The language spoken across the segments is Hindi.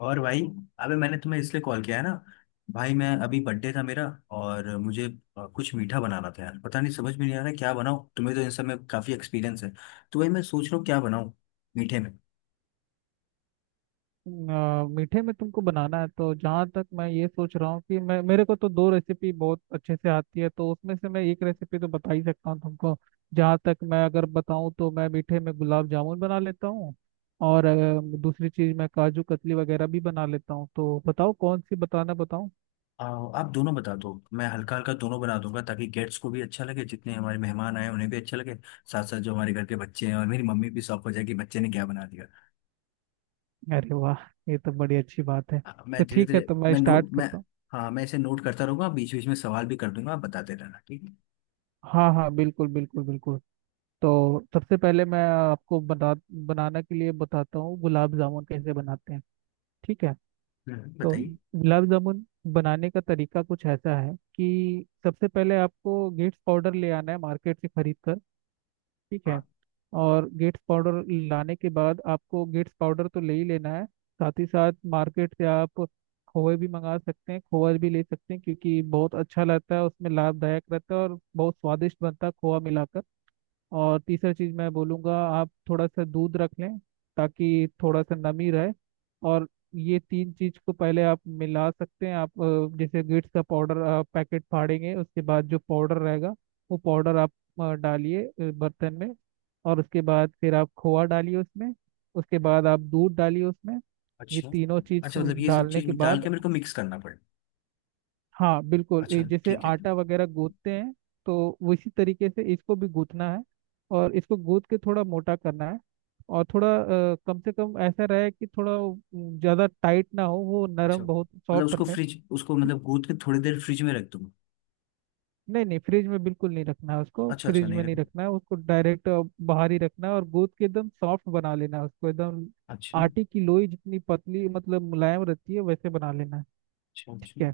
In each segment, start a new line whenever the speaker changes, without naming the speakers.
और भाई। अबे मैंने तुम्हें इसलिए कॉल किया है ना। भाई मैं अभी बर्थडे था मेरा। और मुझे कुछ मीठा बनाना था यार। पता नहीं समझ में नहीं आ रहा है क्या बनाऊँ। तुम्हें तो इन सब में काफ़ी एक्सपीरियंस है। तो भाई मैं सोच रहा हूँ क्या बनाऊँ मीठे में।
मीठे में तुमको बनाना है तो जहाँ तक मैं ये सोच रहा हूँ कि मैं मेरे को तो दो रेसिपी बहुत अच्छे से आती है, तो उसमें से मैं एक रेसिपी तो बता ही सकता हूँ तुमको। जहाँ तक मैं अगर बताऊँ तो मैं मीठे में गुलाब जामुन बना लेता हूँ। और दूसरी चीज़ मैं काजू कतली वगैरह भी बना लेता हूँ, तो बताओ कौन सी बताना बताऊँ।
आप दोनों बता दो, मैं हल्का हल्का दोनों बना दूंगा ताकि गेट्स को भी अच्छा लगे, जितने हमारे मेहमान आए उन्हें भी अच्छा लगे। साथ साथ जो हमारे घर के बच्चे हैं और मेरी मम्मी भी शौक हो जाए कि बच्चे ने क्या बना दिया।
अरे वाह! ये तो बड़ी अच्छी बात है।
हाँ,
तो
मैं धीरे
ठीक है,
धीरे
तो मैं
मैं
स्टार्ट
नोट मैं
करता हूँ।
हाँ, मैं इसे नोट करता रहूंगा, बीच बीच में सवाल भी कर दूंगा, आप बताते रहना ठीक है।
हाँ, हाँ, बिल्कुल, बिल्कुल, बिल्कुल। तो सबसे पहले मैं आपको बता बनाने के लिए बताता हूँ गुलाब जामुन कैसे बनाते हैं। ठीक है। तो
बताइए।
गुलाब जामुन बनाने का तरीका कुछ ऐसा है कि सबसे पहले आपको गेट्स पाउडर ले आना है मार्केट से खरीद कर। ठीक है। और गेट्स पाउडर लाने के बाद आपको गेट्स पाउडर तो ले ही लेना है। साथ ही साथ मार्केट से आप खोए भी मंगा सकते हैं, खोआ भी ले सकते हैं, क्योंकि बहुत अच्छा लगता है उसमें, लाभदायक रहता है और बहुत स्वादिष्ट बनता है खोआ मिलाकर। और तीसरा चीज मैं बोलूँगा, आप थोड़ा सा दूध रख लें ताकि थोड़ा सा नमी रहे। और ये तीन चीज को पहले आप मिला सकते हैं। आप जैसे गिट्स का पाउडर आप पैकेट फाड़ेंगे, उसके बाद जो पाउडर रहेगा वो पाउडर आप डालिए बर्तन में। और उसके बाद फिर आप खोआ डालिए उसमें। उसके बाद आप दूध डालिए उसमें। ये
अच्छा
तीनों चीज
अच्छा,
को
मतलब ये सब
डालने
चीज
के
डाल
बाद,
के मेरे को मिक्स करना पड़े।
हाँ बिल्कुल, ये
अच्छा
जैसे
ठीक है।
आटा वगैरह गूंथते हैं तो उसी तरीके से इसको भी गूंथना है। और इसको गूंथ के थोड़ा मोटा करना है। और थोड़ा कम से कम ऐसा रहे कि थोड़ा ज्यादा टाइट ना हो, वो
अच्छा,
नरम बहुत
मतलब
सॉफ्ट
उसको
रहे।
फ्रिज, उसको मतलब गूंथ के थोड़ी देर फ्रिज में रख दूंगा।
नहीं, नहीं, फ्रिज में बिल्कुल नहीं रखना है उसको,
अच्छा अच्छा,
फ्रिज
नहीं
में
रख।
नहीं रखना है उसको, डायरेक्ट बाहर ही रखना है, और गूंथ के एकदम सॉफ्ट बना लेना है उसको, एकदम।
अच्छा।
आटे की लोई जितनी पतली मतलब मुलायम रहती है वैसे बना लेना है।
अच्छा अच्छा।
ठीक है।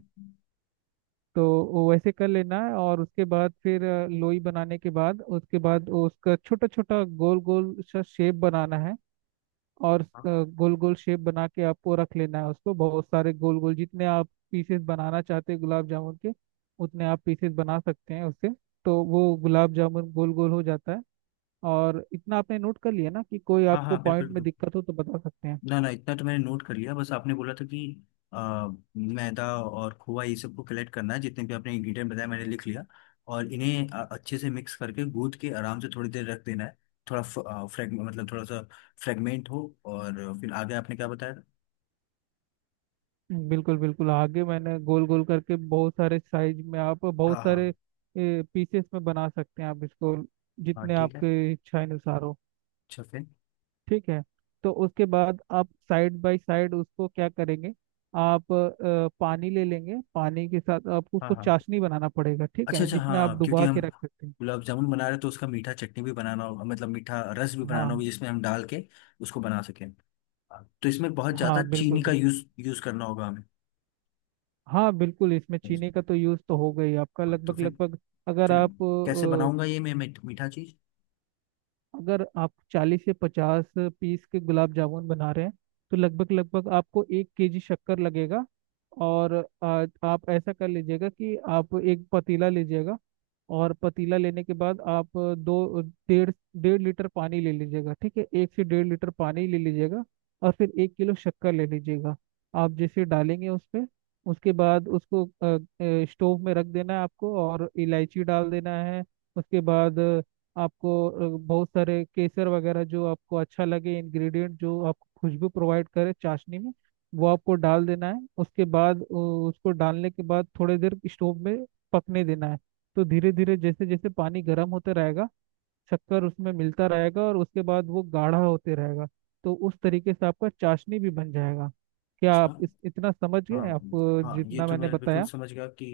तो वो वैसे कर लेना है, और उसके बाद फिर लोई बनाने के बाद उसके बाद वो उसका छोटा छोटा गोल गोल सा शेप बनाना है। और
हाँ।
गोल गोल शेप बना के आपको रख लेना है उसको, बहुत सारे गोल गोल, जितने आप पीसेस बनाना चाहते हैं गुलाब जामुन के, उतने आप पीसेस बना सकते हैं उससे। तो वो गुलाब जामुन गोल गोल हो जाता है। और इतना आपने नोट कर लिया ना, कि कोई
हाँ
आपको
हाँ, बिल्कुल
पॉइंट में
बिल्कुल।
दिक्कत हो तो बता सकते हैं।
ना ना, इतना तो मैंने नोट कर लिया। बस आपने बोला था कि आ, मैदा और खोआ, ये सबको कलेक्ट करना है, जितने भी आपने इंग्रेडिएंट बताया मैंने लिख लिया। और इन्हें अच्छे से मिक्स करके गूंथ के आराम से थोड़ी देर रख देना है। थोड़ा फ्रेगमेंट, मतलब थोड़ा सा फ्रेगमेंट हो, और फिर आगे आपने क्या बताया था?
बिल्कुल, बिल्कुल, आगे मैंने गोल गोल करके बहुत सारे साइज में, आप बहुत
हाँ
सारे
हाँ।
पीसेस में बना सकते हैं आप इसको,
हाँ
जितने
ठीक है।
आपके इच्छा अनुसार हो।
अच्छा फिर।
ठीक है। तो उसके बाद आप साइड बाय साइड उसको क्या करेंगे, आप पानी ले लेंगे। पानी के साथ आपको
हाँ
उसको
हाँ।
चाशनी बनाना पड़ेगा, ठीक
अच्छा
है,
अच्छा,
जिसमें आप
हाँ, क्योंकि
डुबा
हम
के रख सकते हैं।
गुलाब जामुन बना रहे हैं तो उसका मीठा चटनी भी बनाना होगा, मतलब मीठा रस भी
हाँ,
बनाना होगा जिसमें हम डाल के उसको बना सकें। हाँ, तो इसमें बहुत ज़्यादा
हाँ, बिल्कुल,
चीनी का
बिल्कुल।
यूज यूज करना होगा हमें।
हाँ बिल्कुल, इसमें
हाँ,
चीनी का तो यूज़ तो हो गई आपका,
हाँ, तो
लगभग
फिर
लगभग। अगर
फिर
आप
कैसे बनाऊंगा ये मैं मीठा चीज़?
अगर आप 40 से 50 पीस के गुलाब जामुन बना रहे हैं, तो लगभग लगभग आपको 1 केजी शक्कर लगेगा। और आप ऐसा कर लीजिएगा कि आप एक पतीला लीजिएगा। और पतीला लेने के बाद आप दो डेढ़ डेढ़ लीटर पानी ले लीजिएगा, ठीक है, एक से डेढ़ लीटर पानी ले लीजिएगा। और फिर 1 किलो शक्कर ले लीजिएगा। आप जैसे डालेंगे उस पे, उसके बाद उसको स्टोव में रख देना है आपको, और इलायची डाल देना है। उसके बाद आपको बहुत सारे केसर वगैरह जो आपको अच्छा लगे, इंग्रेडिएंट जो आपको खुशबू प्रोवाइड करे चाशनी में, वो आपको डाल देना है। उसके बाद उसको डालने के बाद थोड़ी देर स्टोव में पकने देना है। तो धीरे धीरे जैसे जैसे पानी गर्म होता रहेगा, शक्कर उसमें मिलता रहेगा, और उसके बाद वो गाढ़ा होते रहेगा। तो उस तरीके से आपका चाशनी भी बन जाएगा। क्या
अच्छा।
आप इस इतना समझ
हाँ
गए आप,
हाँ, ये
जितना
तो
मैंने
मैं बिल्कुल
बताया?
समझ गया कि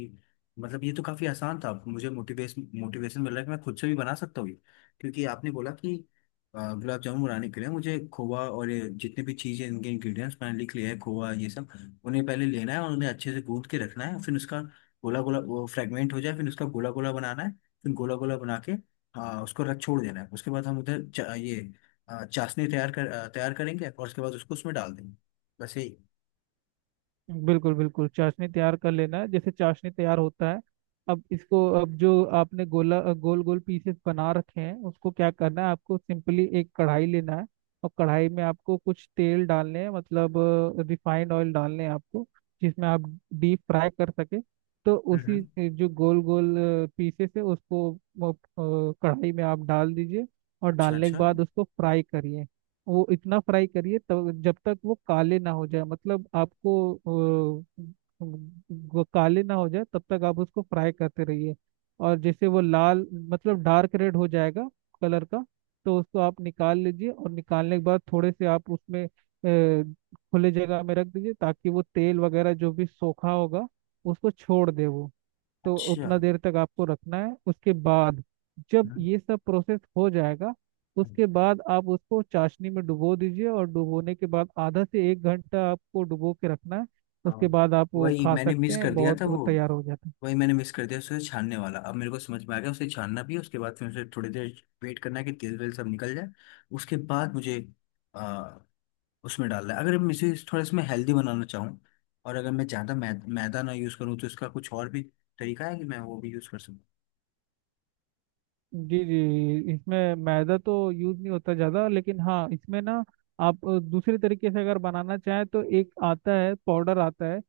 मतलब ये तो काफ़ी आसान था। मुझे मोटिवेशन मोटिवेशन मिल रहा है कि मैं खुद से भी बना सकता हूँ ये। क्योंकि आपने बोला कि गुलाब जामुन बनाने के लिए मुझे खोवा और ये जितने भी चीज़ें, इनके इंग्रेडिएंट्स मैंने लिख लिए हैं, खोवा ये सब। उन्हें पहले लेना है और उन्हें अच्छे से गूंद के रखना है, फिर उसका गोला गोला वो फ्रेगमेंट हो जाए, फिर उसका गोला गोला बनाना है। फिर गोला गोला बना के, हाँ, उसको रख छोड़ देना है। उसके बाद हम उधर ये चाशनी तैयार करेंगे और उसके बाद उसको उसमें डाल देंगे, वैसे ही।
बिल्कुल, बिल्कुल, चाशनी तैयार कर लेना है, जैसे चाशनी तैयार होता है। अब इसको, अब जो आपने गोला गोल गोल पीसेस बना रखे हैं, उसको क्या करना है, आपको सिंपली एक कढ़ाई लेना है। और कढ़ाई में आपको कुछ तेल डालने हैं, मतलब रिफाइंड ऑयल डालने हैं आपको, जिसमें आप डीप फ्राई कर सके। तो उसी
हम्म।
जो गोल गोल पीसेस है उसको कढ़ाई में आप डाल दीजिए। और
अच्छा
डालने के
अच्छा
बाद उसको फ्राई करिए। वो इतना फ्राई करिए तब, जब तक वो काले ना हो जाए, मतलब आपको अ, वो काले ना हो जाए तब तक आप उसको फ्राई करते रहिए। और जैसे वो लाल मतलब डार्क रेड हो जाएगा कलर का, तो उसको आप निकाल लीजिए, और निकालने के बाद थोड़े से आप उसमें खुले जगह में रख दीजिए, ताकि वो तेल वगैरह जो भी सोखा होगा उसको छोड़ दे वो। तो
अच्छा।
उतना देर तक आपको रखना है, उसके बाद जब ये सब प्रोसेस हो जाएगा, उसके बाद आप उसको चाशनी में डुबो दीजिए, और डुबोने के बाद आधा से 1 घंटा आपको डुबो के रखना है।
हाँ,
उसके बाद आप वो
वही
खा
मैंने
सकते
मिस कर
हैं,
दिया था
बहुत वो
वो।
तैयार हो जाता है।
वही मैंने मिस कर दिया, उसे छानने वाला, अब मेरे को समझ में आ गया। उसे छानना भी है, उसके बाद फिर उसे थोड़ी देर वेट करना है कि तेल वेल सब निकल जाए। उसके बाद मुझे आ, उसमें डालना है, अगर मैं इसे थोड़ा इसमें हेल्दी बनाना चाहूँ। और अगर मैं ज़्यादा मैदा ना यूज़ करूँ तो इसका कुछ और भी तरीका है कि मैं वो भी यूज़ कर सकूँ।
जी, जी, इसमें मैदा तो यूज नहीं होता ज़्यादा, लेकिन हाँ इसमें ना, आप दूसरे तरीके से अगर बनाना चाहें तो एक आता है पाउडर, आता है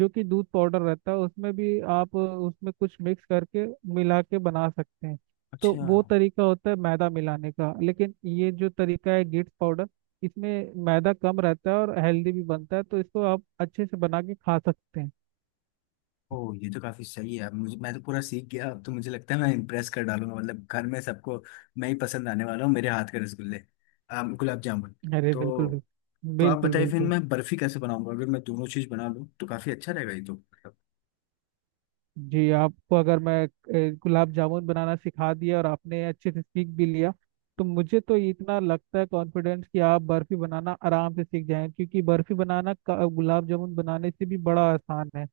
जो कि दूध पाउडर रहता है, उसमें भी आप उसमें कुछ मिक्स करके मिला के बना सकते हैं। तो
अच्छा।
वो तरीका होता है मैदा मिलाने का, लेकिन ये जो तरीका है गिट्स पाउडर, इसमें मैदा कम रहता है और हेल्दी भी बनता है, तो इसको आप अच्छे से बना के खा सकते हैं।
ओह, ये तो काफी सही है। अब मुझे, मैं तो पूरा सीख गया। अब तो मुझे लगता है मैं इम्प्रेस कर डालूंगा, मतलब घर में सबको। मैं ही पसंद आने वाला हूँ, मेरे हाथ के रसगुल्ले, गुलाब जामुन।
अरे, बिल्कुल,
तो
बिल्कुल,
तो आप
बिल्कुल,
बताइए फिर
बिल्कुल।
मैं बर्फी कैसे बनाऊंगा? अगर मैं दोनों चीज बना लूँ तो काफी अच्छा रहेगा ये, तो मतलब।
जी आपको अगर मैं गुलाब जामुन बनाना सिखा दिया और आपने अच्छे से सीख भी लिया, तो मुझे तो इतना लगता है कॉन्फिडेंस, कि आप बर्फी बनाना आराम से सीख जाएं, क्योंकि गुलाब जामुन बनाने से भी बड़ा आसान है।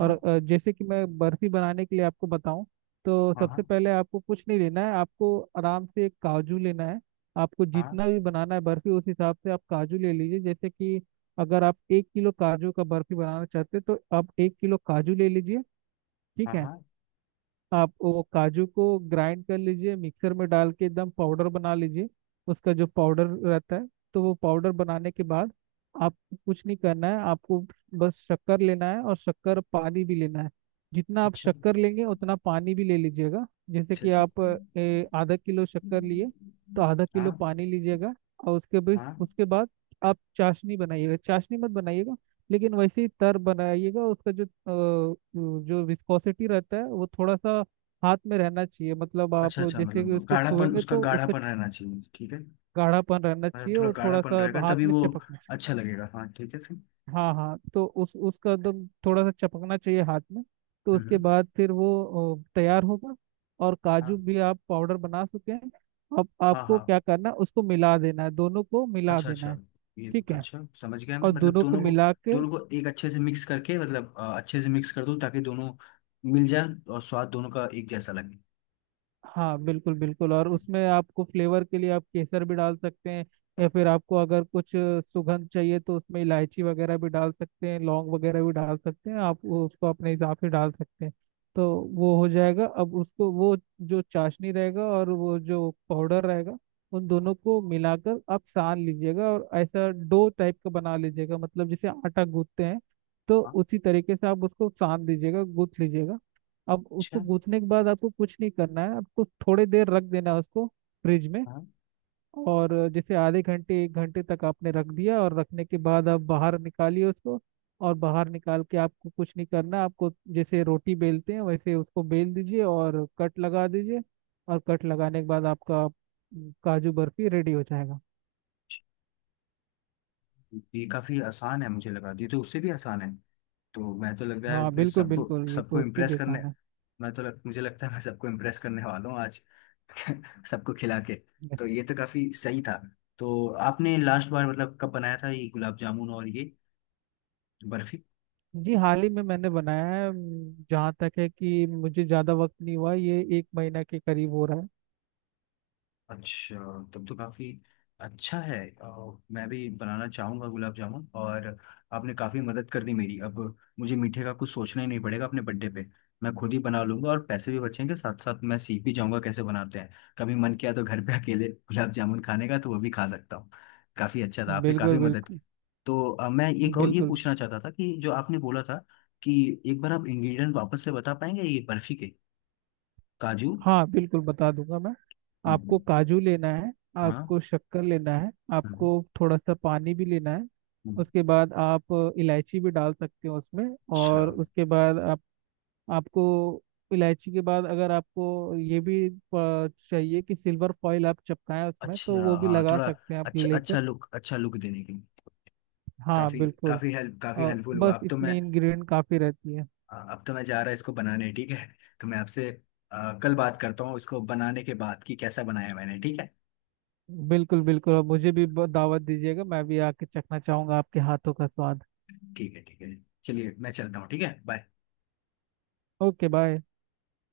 और जैसे कि मैं बर्फी बनाने के लिए आपको बताऊं, तो
हाँ हाँ।
सबसे पहले आपको कुछ नहीं लेना है, आपको आराम से एक काजू लेना है। आपको
हाँ
जितना भी बनाना है बर्फी, उस हिसाब से आप काजू ले लीजिए, जैसे कि अगर आप 1 किलो काजू का बर्फी बनाना चाहते हैं, तो आप 1 किलो काजू ले लीजिए।
हाँ
ठीक है।
हाँ।
आप वो काजू को ग्राइंड कर लीजिए, मिक्सर में डाल के एकदम पाउडर बना लीजिए, उसका जो पाउडर रहता है। तो वो पाउडर बनाने के बाद आपको कुछ नहीं करना है, आपको बस शक्कर लेना है, और शक्कर पानी भी लेना है। जितना आप
अच्छा
शक्कर लेंगे उतना पानी भी ले लीजिएगा, जैसे
अच्छा
कि
जी।
आप आधा किलो शक्कर लिए तो आधा किलो
हाँ
पानी लीजिएगा। और उसके बाद
हाँ।
उसके बाद आप चाशनी बनाइएगा, चाशनी मत बनाइएगा लेकिन वैसे ही तर बनाइएगा उसका, जो जो विस्कोसिटी रहता है वो थोड़ा सा हाथ में रहना चाहिए, मतलब
अच्छा
आप
अच्छा,
जैसे कि
मतलब
उसको
गाढ़ापन,
छुएंगे
उसका
तो उसका
गाढ़ापन रहना चाहिए, ठीक है।
गाढ़ापन रहना
मतलब
चाहिए
थोड़ा
और थोड़ा
गाढ़ापन
सा
रहेगा
हाथ
तभी
में
वो
चपकना चाहिए।
अच्छा लगेगा, हाँ, ठीक है फिर।
हाँ, हाँ, तो उस उसका एकदम थोड़ा सा चपकना चाहिए हाथ में। तो उसके
हम्म।
बाद फिर वो तैयार होगा। और काजू
हाँ
भी आप पाउडर बना चुके हैं। अब
हाँ
आपको
हाँ।
क्या करना है, उसको मिला देना है, दोनों को मिला
अच्छा अच्छा,
देना है।
ये
ठीक है।
अच्छा समझ गया मैं,
और
मतलब
दोनों को
दोनों को।
मिला के,
दोनों को एक अच्छे से मिक्स करके, मतलब अच्छे से मिक्स कर दूं ताकि दोनों मिल जाए, और स्वाद दोनों का एक जैसा लगे।
हाँ बिल्कुल, बिल्कुल, और उसमें आपको फ्लेवर के लिए आप केसर भी डाल सकते हैं। या फिर आपको अगर कुछ सुगंध चाहिए तो उसमें इलायची वगैरह भी डाल सकते हैं, लौंग वगैरह भी डाल सकते हैं, आप वो उसको अपने हिसाब से डाल सकते हैं। तो वो हो जाएगा। अब उसको वो, जो चाशनी रहेगा और वो जो पाउडर रहेगा, उन दोनों को मिलाकर आप सान लीजिएगा, और ऐसा डो टाइप का बना लीजिएगा, मतलब जैसे आटा गूंथते हैं तो
हाँ,
उसी तरीके से आप उसको सान दीजिएगा, गूंथ लीजिएगा। अब उसको
अच्छा,
गूंथने के बाद आपको कुछ नहीं करना है, आपको थोड़ी देर रख देना है उसको फ्रिज में।
हाँ।
और जैसे आधे घंटे 1 घंटे तक आपने रख दिया, और रखने के बाद आप बाहर निकालिए उसको। और बाहर निकाल के आपको कुछ नहीं करना, आपको जैसे रोटी बेलते हैं वैसे उसको बेल दीजिए और कट लगा दीजिए। और कट लगाने के बाद आपका काजू बर्फी रेडी हो जाएगा।
ये काफी आसान है, मुझे लगा ये तो उससे भी आसान है। तो मैं तो लग रहा है
हाँ,
अपने
बिल्कुल,
सबको,
बिल्कुल, ये
सबको
तो उससे
इम्प्रेस
भी
करने।
आसान है।
मुझे लगता है मैं सबको इम्प्रेस करने वाला हूँ आज। सबको खिला के।
Yes.
तो ये तो काफी सही था। तो आपने लास्ट बार मतलब कब बनाया था, ये गुलाब जामुन और ये बर्फी?
जी हाल ही में मैंने बनाया है। जहाँ तक है कि मुझे ज़्यादा वक्त नहीं हुआ, ये एक महीना के करीब हो रहा है।
अच्छा, तब तो काफी अच्छा है। मैं भी बनाना चाहूंगा गुलाब जामुन, और आपने काफी मदद कर दी मेरी। अब मुझे मीठे का कुछ सोचना ही नहीं पड़ेगा अपने बर्थडे पे। मैं खुद ही बना लूंगा और पैसे भी बचेंगे, साथ साथ मैं सीख भी जाऊंगा कैसे बनाते हैं। कभी मन किया तो घर पे अकेले गुलाब जामुन खाने का, तो वो भी खा सकता हूँ। काफी अच्छा था, आपने काफी
बिल्कुल,
मदद की।
बिल्कुल,
तो मैं ये कहो ये
बिल्कुल।
पूछना चाहता था कि जो आपने बोला था कि एक बार आप इंग्रेडिएंट वापस से बता पाएंगे, ये बर्फी के काजू।
हाँ बिल्कुल, बता दूंगा मैं। आपको
हम्म।
काजू लेना है,
हाँ।
आपको शक्कर लेना है,
हम्म।
आपको थोड़ा सा पानी भी लेना है।
हम्म।
उसके बाद आप इलायची भी डाल सकते हो उसमें।
अच्छा।
और उसके बाद आप आपको इलायची के बाद, अगर आपको ये भी चाहिए कि सिल्वर फॉइल आप चिपकाएं उसमें, तो
अच्छा,
वो भी
हाँ,
लगा
थोड़ा।
सकते हैं आप
अच्छा,
लेकर।
अच्छा लुक देने के लिए।
हाँ
काफी।
बिल्कुल।
काफी हेल्प काफी
और
हेल्पफुल हुआ,
बस
अब तो मैं।
इतनी इंग्रेडिएंट काफ़ी रहती है।
अब तो मैं जा रहा इसको बनाने, ठीक है। तो मैं आपसे कल बात करता हूँ इसको बनाने के बाद कि कैसा बनाया मैंने, ठीक है।
बिल्कुल, बिल्कुल, और मुझे भी दावत दीजिएगा, मैं भी आके चखना चाहूंगा आपके हाथों का स्वाद।
ठीक है, ठीक है। चलिए मैं चलता हूँ, ठीक है, बाय।
Okay, bye.